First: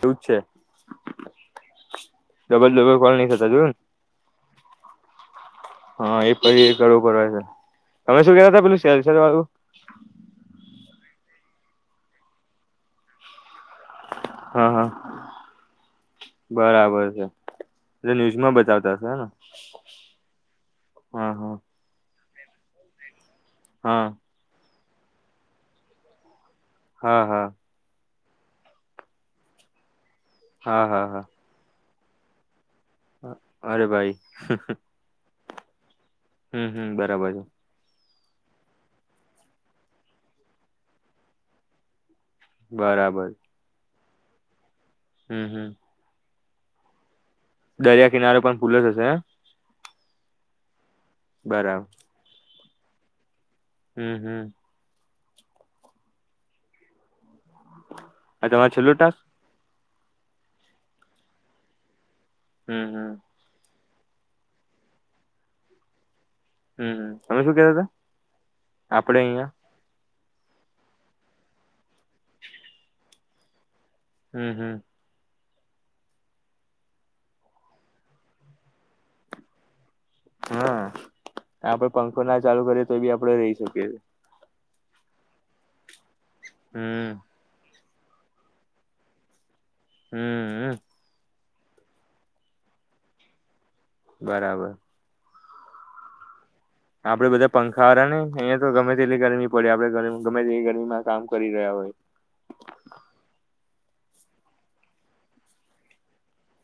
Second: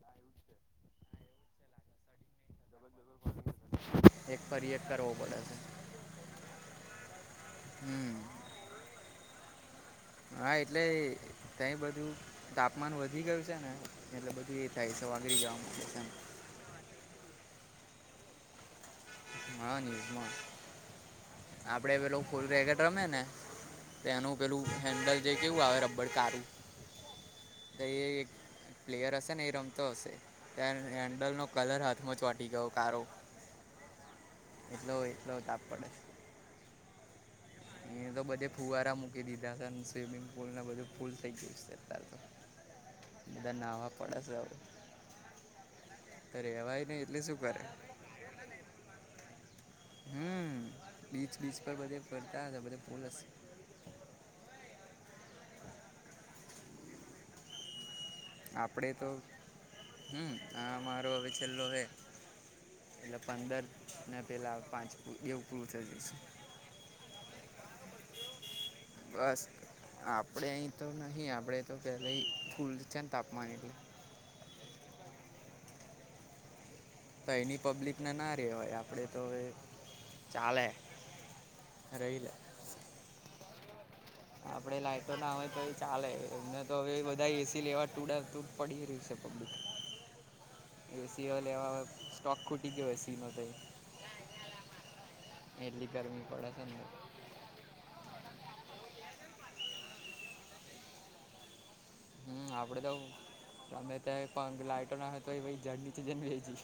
એવું છે. Double double call નહી થતા જોયુ ન એક પર એક કરવો પડે છે. હા એ પછી કરવું કરવા છે હમ તમે શું કે હતા પેલું શેર શર વાળું હા એટલે તય બધું તાપમાન વધી ગયું છે ને એટલે બધું હા એ હા થાય છે ઓગરી જવા માડયુ છે એમ બરાબર છે એટલે ન્યૂઝમાં બતાવતા હને હા હા આપડે પેલું ફૂલ રેકેટ રમે ને હા તે એનું પેલું હેન્ડલ જે કેવું આવે રબડ કારુ હા હા પ્લેયર હશે ને એ રમતો હશે ત્યાર હા હા હેન્ડલ હા નો કલર હાથમાં ચોંટી ગયો કારો અરે ભાઈ એટલો એટલો તાપ પડે છે હમ હમ બરાબર છે. અ તો બધે ફુવારા મૂકી દીધા હતા ને સ્વિમિંગ પુલ ને બધું ફૂલ થઇ ગ્યું સે અત્યાર તો બરાબર. બધા નાહવા પડે છે અવે હમ હમ. રેવાય નઈ. દરિયા કિનારો પણ ફૂલ જ હશે ને હમ બીચ બીચ પર બરાબર બધે ફરતા હતા બધે ફૂલ હશે હમ હમ. આ તમાર આપણે છેલ્લો તો ટાસ્ક હમ આ મારો હવે છેલ્લો હે હમ હમ એટલે પંદર પેલા પાંચ એવું પૂરું થઈ જશે. હમ તમે શું કેતા તા? બસ આ પડે અહી તો નહી આપડે તો પહેલે ફૂલ છે ને તાપમાન એટલે હમ હમ. તઈની પબ્લિકને ના રેવાય આપડે તો અવે હા આપડે રહી પંખો લે ના ચાલુ કરીએ તો એ બી આપડે રહી શકીએ છે. આપડે લાઈટો ના હવે તો એ ચાલે એમને તો હવે હમ બધા એસી લેવા તુડા તુપ પડી રહી છે પબલીક- હમ. એવા મા સ્ટોક ખૂટી ગયો હસી ઈનો તઇ બરાબર. એટલી ગરમી પડે છે ને આપડે બધા પંખાવાળ ને અહિયા તો ગમે તેટલી ગરમી પડી આપડે ગમે તે એલી ગરમીમા કામ કરી રહ્યા હોય હમ આપડે તો ગમે ત્યા પગ લાઈટો ના હોય તો જાડ નીચે જઈ ને બેહી જઇએ.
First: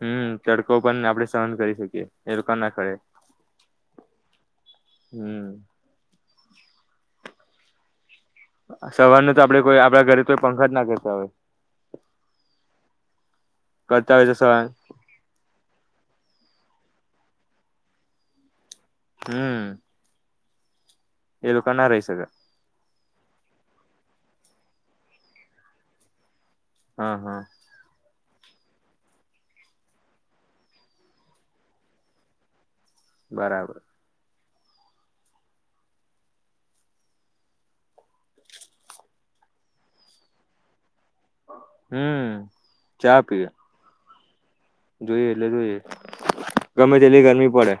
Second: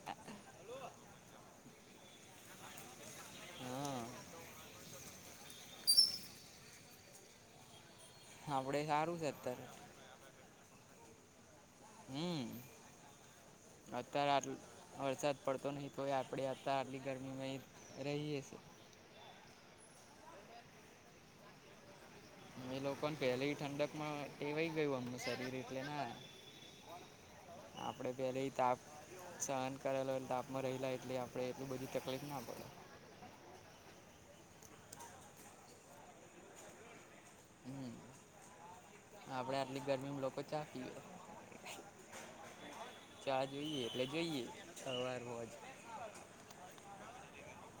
હમ તડકો પણને આપડણે સહન કરી શકીએ એ લોકોકા ના ખરેે હા હમ આપડે સારું સવાર છે ન તો આપડે અત્યારે કોઈ આપડા ઘરે કોઈ પંખા જ ના કરતા હોય હમ કરતા હોય તો અત્યારે સવાર આ વરસાદ પડતો નહિ તો કપડે આ હતા આટલી ગરમીમાં રહીએ છે હમ એ લોકાના રહી શકે છીએ એ લોકોને પહેલી ઠંડક માં ટેવાઈ ગયું અમનું શરીર એટલે ના હા હા આપડે પહેલે તાપ સહન કરેલો તાપમાં રલા એટલે આપડે એટલ બધી તકલીફ ના પડે બરાબર હમ આપડે આટલી ગરમીમાં લોકો ચા પિયે હમ ચા પીવે જઈએ. જોઈએ એટલે જોઈએ ગમે તેલી ગરમી પડે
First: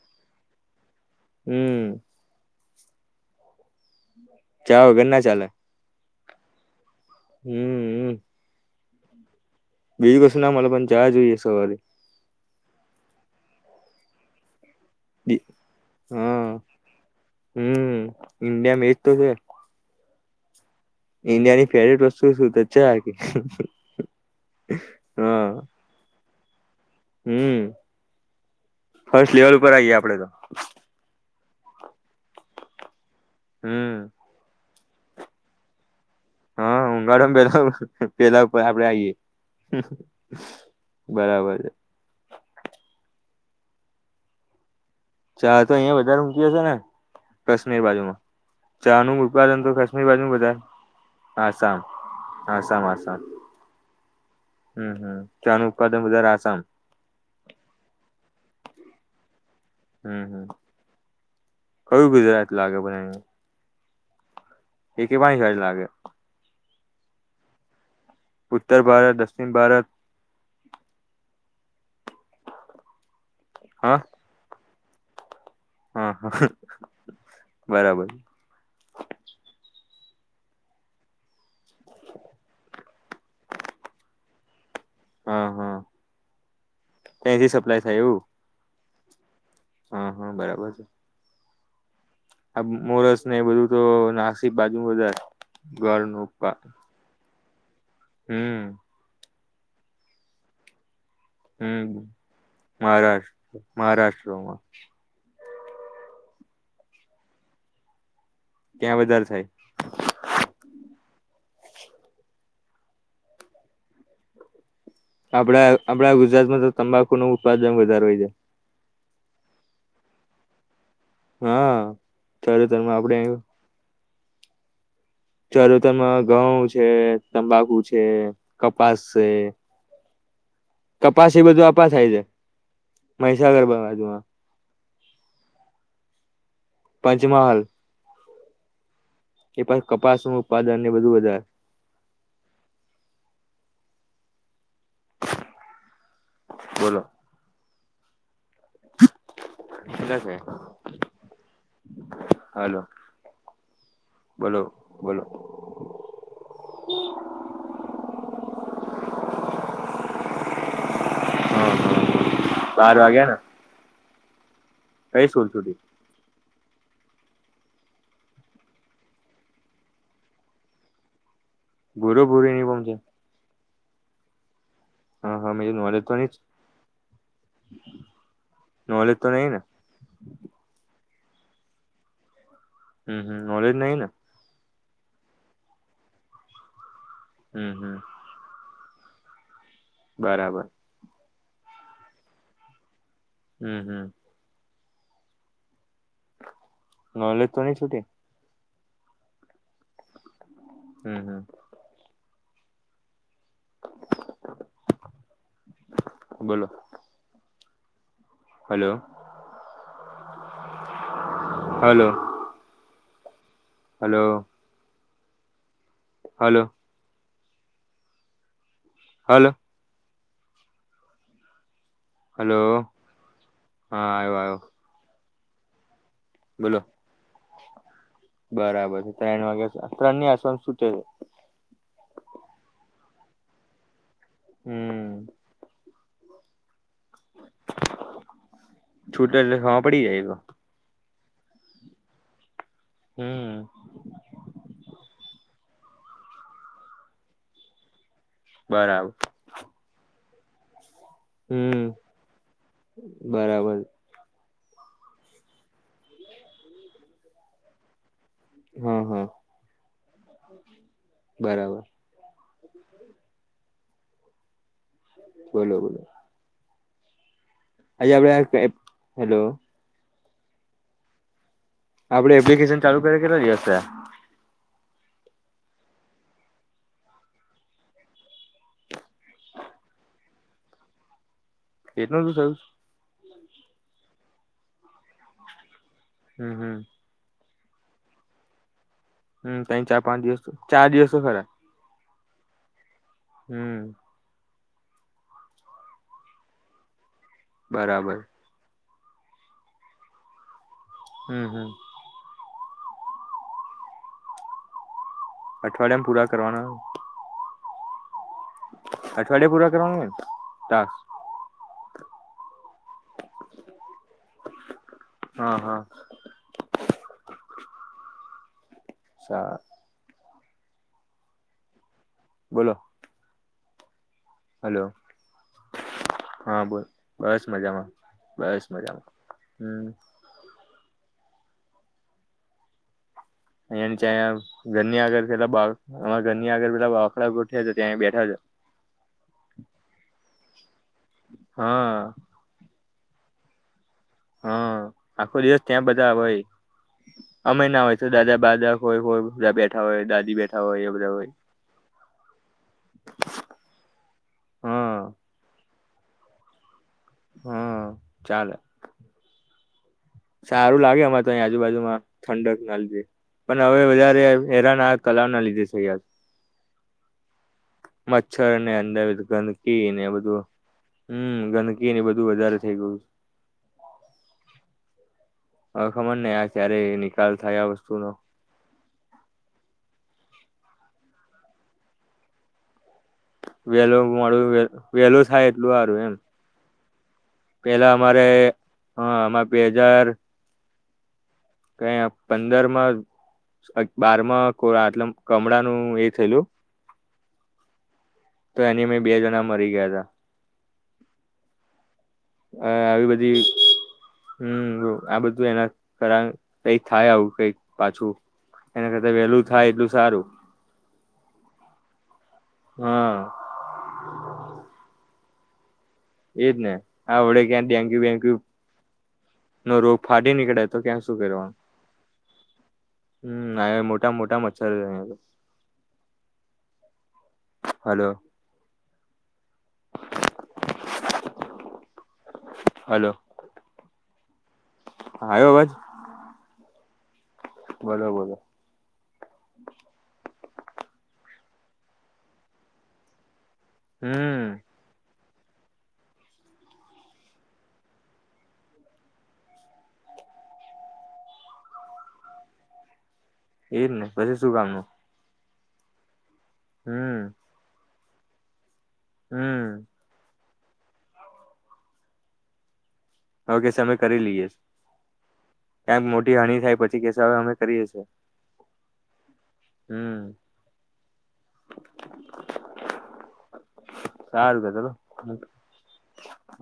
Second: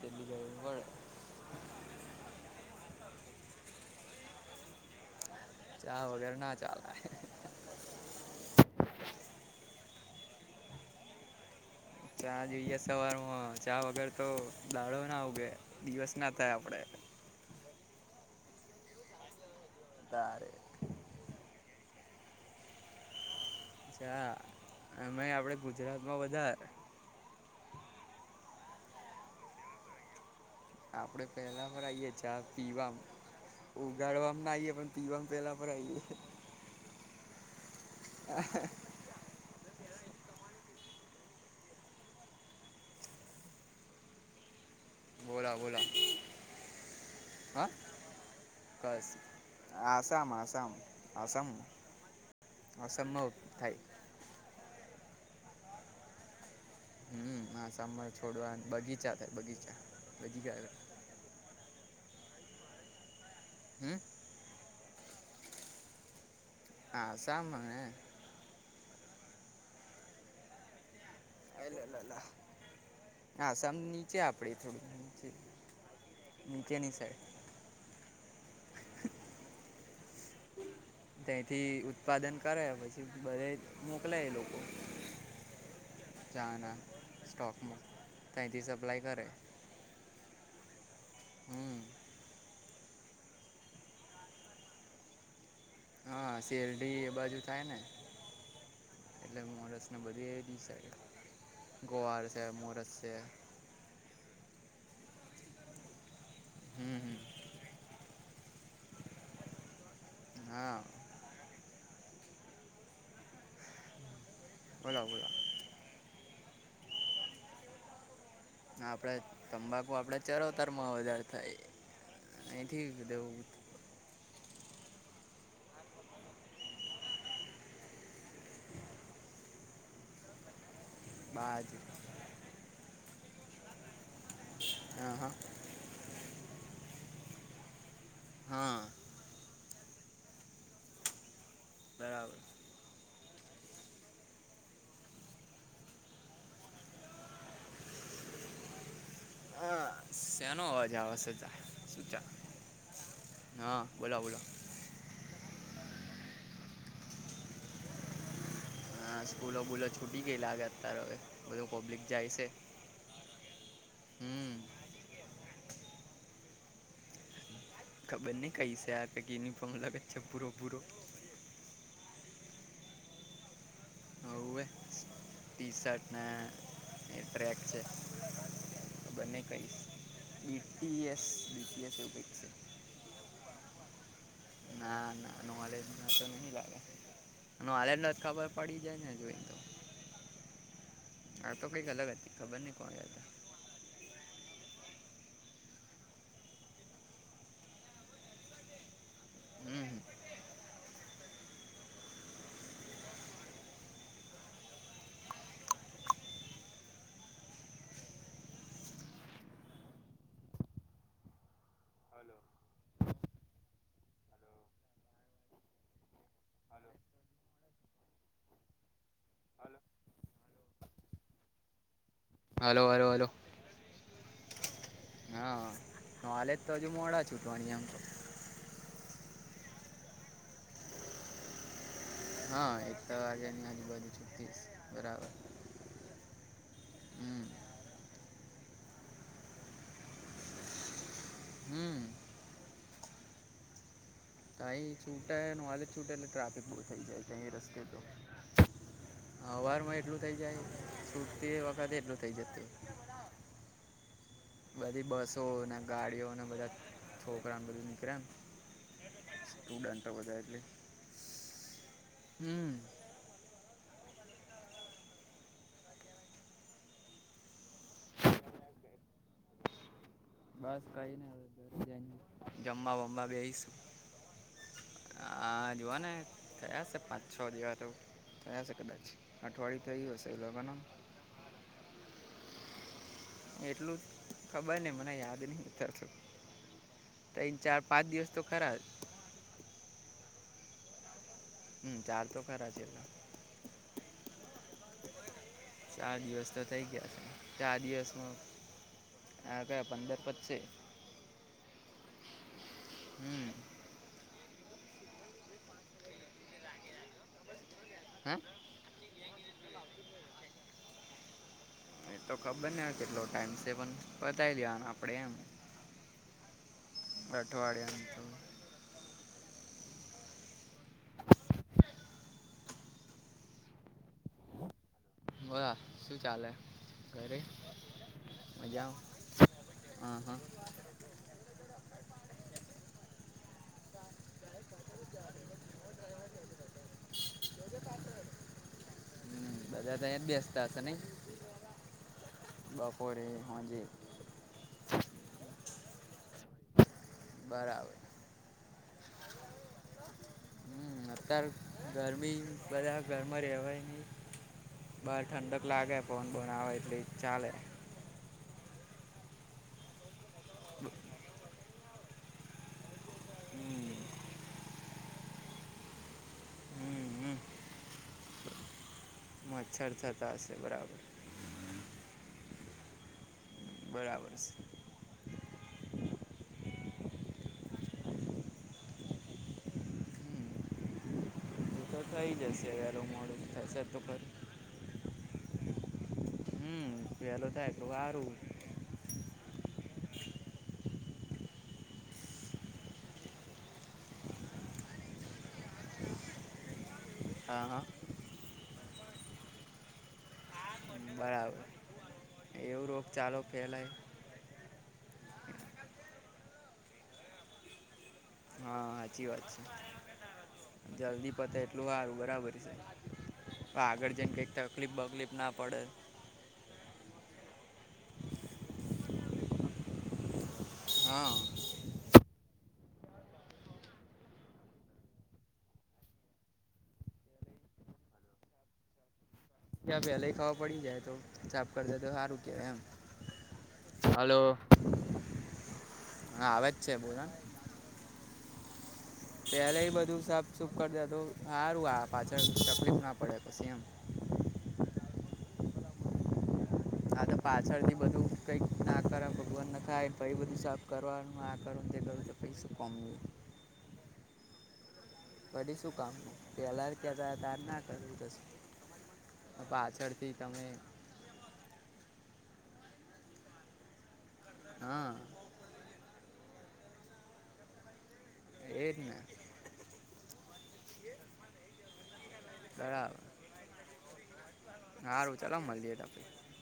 દ ગ [unintelligible] પડે હમ. ચા વગર ના ચાલે પડે ચા વગર ના ચાલ હમ હમ. [unintelligible] બીજી કસુ ના મળે પણ ચા જોઈએ સવારે ચા જોઈએ સવારમાં ચા વગર તો દાડો ના ઉગે દિવસ ના હા થાય આપડે ઇન્ડિયામ એજ તો છે તારે ઇન્ડિયા ની ફેવરટ વસ્તુ શું છે આ ચા અમા આપડે ગુજરાત માં બધાર હમ ફર્સ્ટ લેવલ ઉપર આવીઈયએ આપડે તો આપડે પેલા પર આવીએ ચા પીવા હમ ઉગાડવામ ના અઇયે પણ પીવામ પેલા પર અઇયેં હા ઉઊગાડો પેલા પેલા ઉપર આપડે આઈયએ બરાબર છે બોલા ચા તો બોલા અહિયાં વધારે મૂકી હા હશે ને એ બાજુમાં ચા બસ નું ઉત્પાદન તો કાશ્મીરી બાજુ આસામ ન બધા આસામ આસામ અસમમ આસામ થાય હમ હમ ચા નું ઉત્પાદન બધારે આસામ હમ આસામા છોડવા બગીચા થાય બગીચા હમ હમ બગીચા કયું ગુજરાત લાગેને [unintelligible] હમ એ કેવાની ખર લાગે આસામમાં હ ઉત્તર ભારત દક્ષિણ ભારત આસામ નીચે આપડે થોડું નીચે હા હા નીચેની સાઈડ બરાબર તથી ઉત્પાદન કરે પછી બધે મોકલાય એ લોકો હા હા ચાના ત્યાથી સપ્લાય થાય એવું ઘરે હા હા બરાબર છે હમ આ મોરસ ને એ બધું તો નાસિક બાજુ બધારે ઘરનું હા ક શેરડી એ બાજુ થાય ને હમ એટલે મોડસને બધી એ દસાારી હમ મહારાષ્ટ્ર મહારાષ્ટ્રમાં હમ હમ ક્યાં વધાર થાય હા બોલો બોલો આપડા આપણા ગુજરાતમાં તો તંબાકુ નું ઉત્પાદન વધારે હોય છે આપડે તંબાકુ આપડે ચરોતર હા ચરોતર માઆપડે બધું ચરોતરમા ઘઉં છે તંબાકુ છે કપાસ છે કપાસ એ બાજ બધું આપા થાય છે મહીસાગર બાજુ હા હા પંચમહાલ હા એછ કપાસ નું ઉત્પાદન ને બધું વધારે બરાબર બોલો હા કેટલા થયા શ્યાનો અવાજ આવે સજા શું ચ હાલો બોલો બોલો હમ હા સ્કૂલો બૂલો છૂટી ગય લાગે અત્યારે હવે બધું પબ્લિક જાય છે યાના હમ હ સ્કૂલ છુટી ખબર નહ કઈ છે આ યુનિફોર્મ લગે છે પૂરો પૂરો ભૂરો ભૂરીની પમ છે હું હ હા હા મે ટી નોલેજ તો શર્ટને નહી એ ટ્રેક છે નોલેજ તો બને નહી ને કહીશ બસ એવું ક હમ હમ નલેજ નહી ને ના ના નોલેજ ના તો નહી લાગે હમ હમ નલેજ ન જ ખબર પડી જ ન જોઈ હતો બરાબર હા તો કંઈક અલગ હતી ખબર નઈ કોણ હતા હમ હમ નોલેજ તો નહી છુટી હમ હમ હમ બોલો hello hello hello hello hello hello hello hello હા આવ આવ્યો હા હાલે જ તો બોલો હજુ મોડા છૂટવાણી આમ તો બરાબર છે ત્રણ વાગ્યા ત્રણ ની આસપાસ શું છે છે હા એક તો વાગે ની આજુબજુ છસ હમ બરાબર હમ છુટા હ પડી જાય તો હમ હમ ક છૂટાય વાજ જ છૂટે એટલે ટ્રાફિક ફુલથઈ જાય છે એરસ્તે તો બરાબર અવારમાં એટલું થઇ જાય તૂટતી હમ વખતે એટલું થઇ જતું. બરાબર બધી બસો, ને ગાડીઓને બધા, છોકરાને બધું નીકળે ને? હા હા. દંટ બધા એટલે. બરાબર. હમ્મ. બોલો બોલો. આજે આ આપડે, હેલો. બસ કઈ નહી. આપડે એપ્લિકેશન ચાલુ કરી કેટલા દિવસ થ્યા? હ, જોવા ને થયા હસે પાંચ છો દિવસો. થયા હસે કદાચ, અઠવાડિયુ થયું હશે એ લોકોના. કેટલ શું થય એટલું ખબર નહ મને યાદ નહ ઉતારત હમ હમ તન ચાર પાંચ દિવસ તો ખરા હમ તં ચાર પાંચ દિવસ ચાર દિવસો ખરા હમ ચાલ તો ખરા છે એટ હમ ચાર દિવસ તો થઇ ગયા છે ચાર બરાબર દિવસમાં હા કે પંદર પતસે. હમ્મ હમ્મ. હમ્મ. અઠવાડિયામાં પૂરા કરવાના. હમ્મ? અઠવાડિયે પૂરા કરવાના, ટાસ? એ તો ખબર ને હવે કેટલો ટાઈમ છે પણ બતાવી દેવાનો આ હા હા. અઠવાડિયાનું તો સાર. બોલો. હલો. બોલો, શું ચાલે હા બોલ ઘરે? બસ મજામાં બસ મજા, મજામાં હમ હા હા. અંયમ ચા ઘરની આગળ પેલા બા ઘરની આગળ પેલ બાંફડા ગોઠવ્યા છે ત્યાં એ બેઠા છે. હમ્મ, બધા તઇ જ બેસતા હશે નઇ? હા. બપોરે, હાંજે. હા, આખો દિવસ ત્યાં બધા હોય. અમે બહાર ના આવે હોય તો દાદા બા દા હોય હોય બધા બેઠા હોય દા હમ્મ, અતારે ગરમી બધા ઘરમાં રેહવાય ની. હા બાર ઠંડક લાગે ફોન બોન આવે એટલે જ હા, ચાલે. સારું લાગે અમારે તો આજુબાજુમાં, ઠંડક લાગે. પણ હવે હમ વધારે હેરાન આ કલા ના લીધે છે યાર. હમ હમ મચ્છર અને અંદા [unintelligible] મચ્છર ગંદકીને થતા બધું, હશે બરાબર હમ્મ, ગંદકીને બધું વધારે થઈ ગયુંસ. બરાબર સ. હ ખમર ને આ ક્યારેય નિકાલ થાય આ વસ્તુનો? હમ એ તો થઈ જશે વહેલું મોડું થશે તો વેલું ખરું મોડુ વે વેલું થાય એટલું હારું એમ હમ વહેલું થાય એટલું પેલા અમારે સારું હ આમાં બે હજાર કય પંદરમાં બારમાં કોરા એટલે કમળાનું એ થયેલું હા હા. તો એની મે બે જણા મરી ગયા હતા. બરાબર અ એવું આવી રોગચાળો બધી ફેલાય હમ આ બધું એના [unintelligible] કઈક થાય આવું કઈક પાછું હા સાચી વેલું વાત છે થાય એટલું સારું જલ્દી પતે એટલું હારું બરાબરસે હા આગળ જેમ કઈક થ તકલીપ બકલીફ ના પડે એજને આ વડે ક્યાં ડેન્ગ્યુ વેન્ગ્યુ નો રોગ ફાટી નીકળે તો ક્યા શું હા કેરવા હમ્મ, આયા મોટા મોટા મચ્છર અયા તો. હલો. ક્યા પેલા ખાવા પડી જાય તો સાફ કરડે તો સારું કેવાય એમ, હલો. હા એવો જ હા આવે જ છે બોલો ને. બરોબર. પેલાઈ બધું સાફ સુફ કરદે તો હારું આ પાછળ તપલીપ ના પડે. પછી એમ હમ્મ. આત પાછળથી બધું કંઈક નાકાર ભગવાન નખાય પહી બધું સાફ કરવાનું આકર તે કરું પહી શુ કોમ નુ એ એજને પછી શું કામનું પડી શું કામનું પેલા હમ કેતા તાર ના કરવું કશું હમ પાછળથી તમે ઓકે સમે કરી લઈએ હા ક્યાંક મો ટી હાણી થાય પછી કેશે હવે અમે કરીએ છે, એ જ ને હમ બરા સારુ ત ચલો તો આપણે હ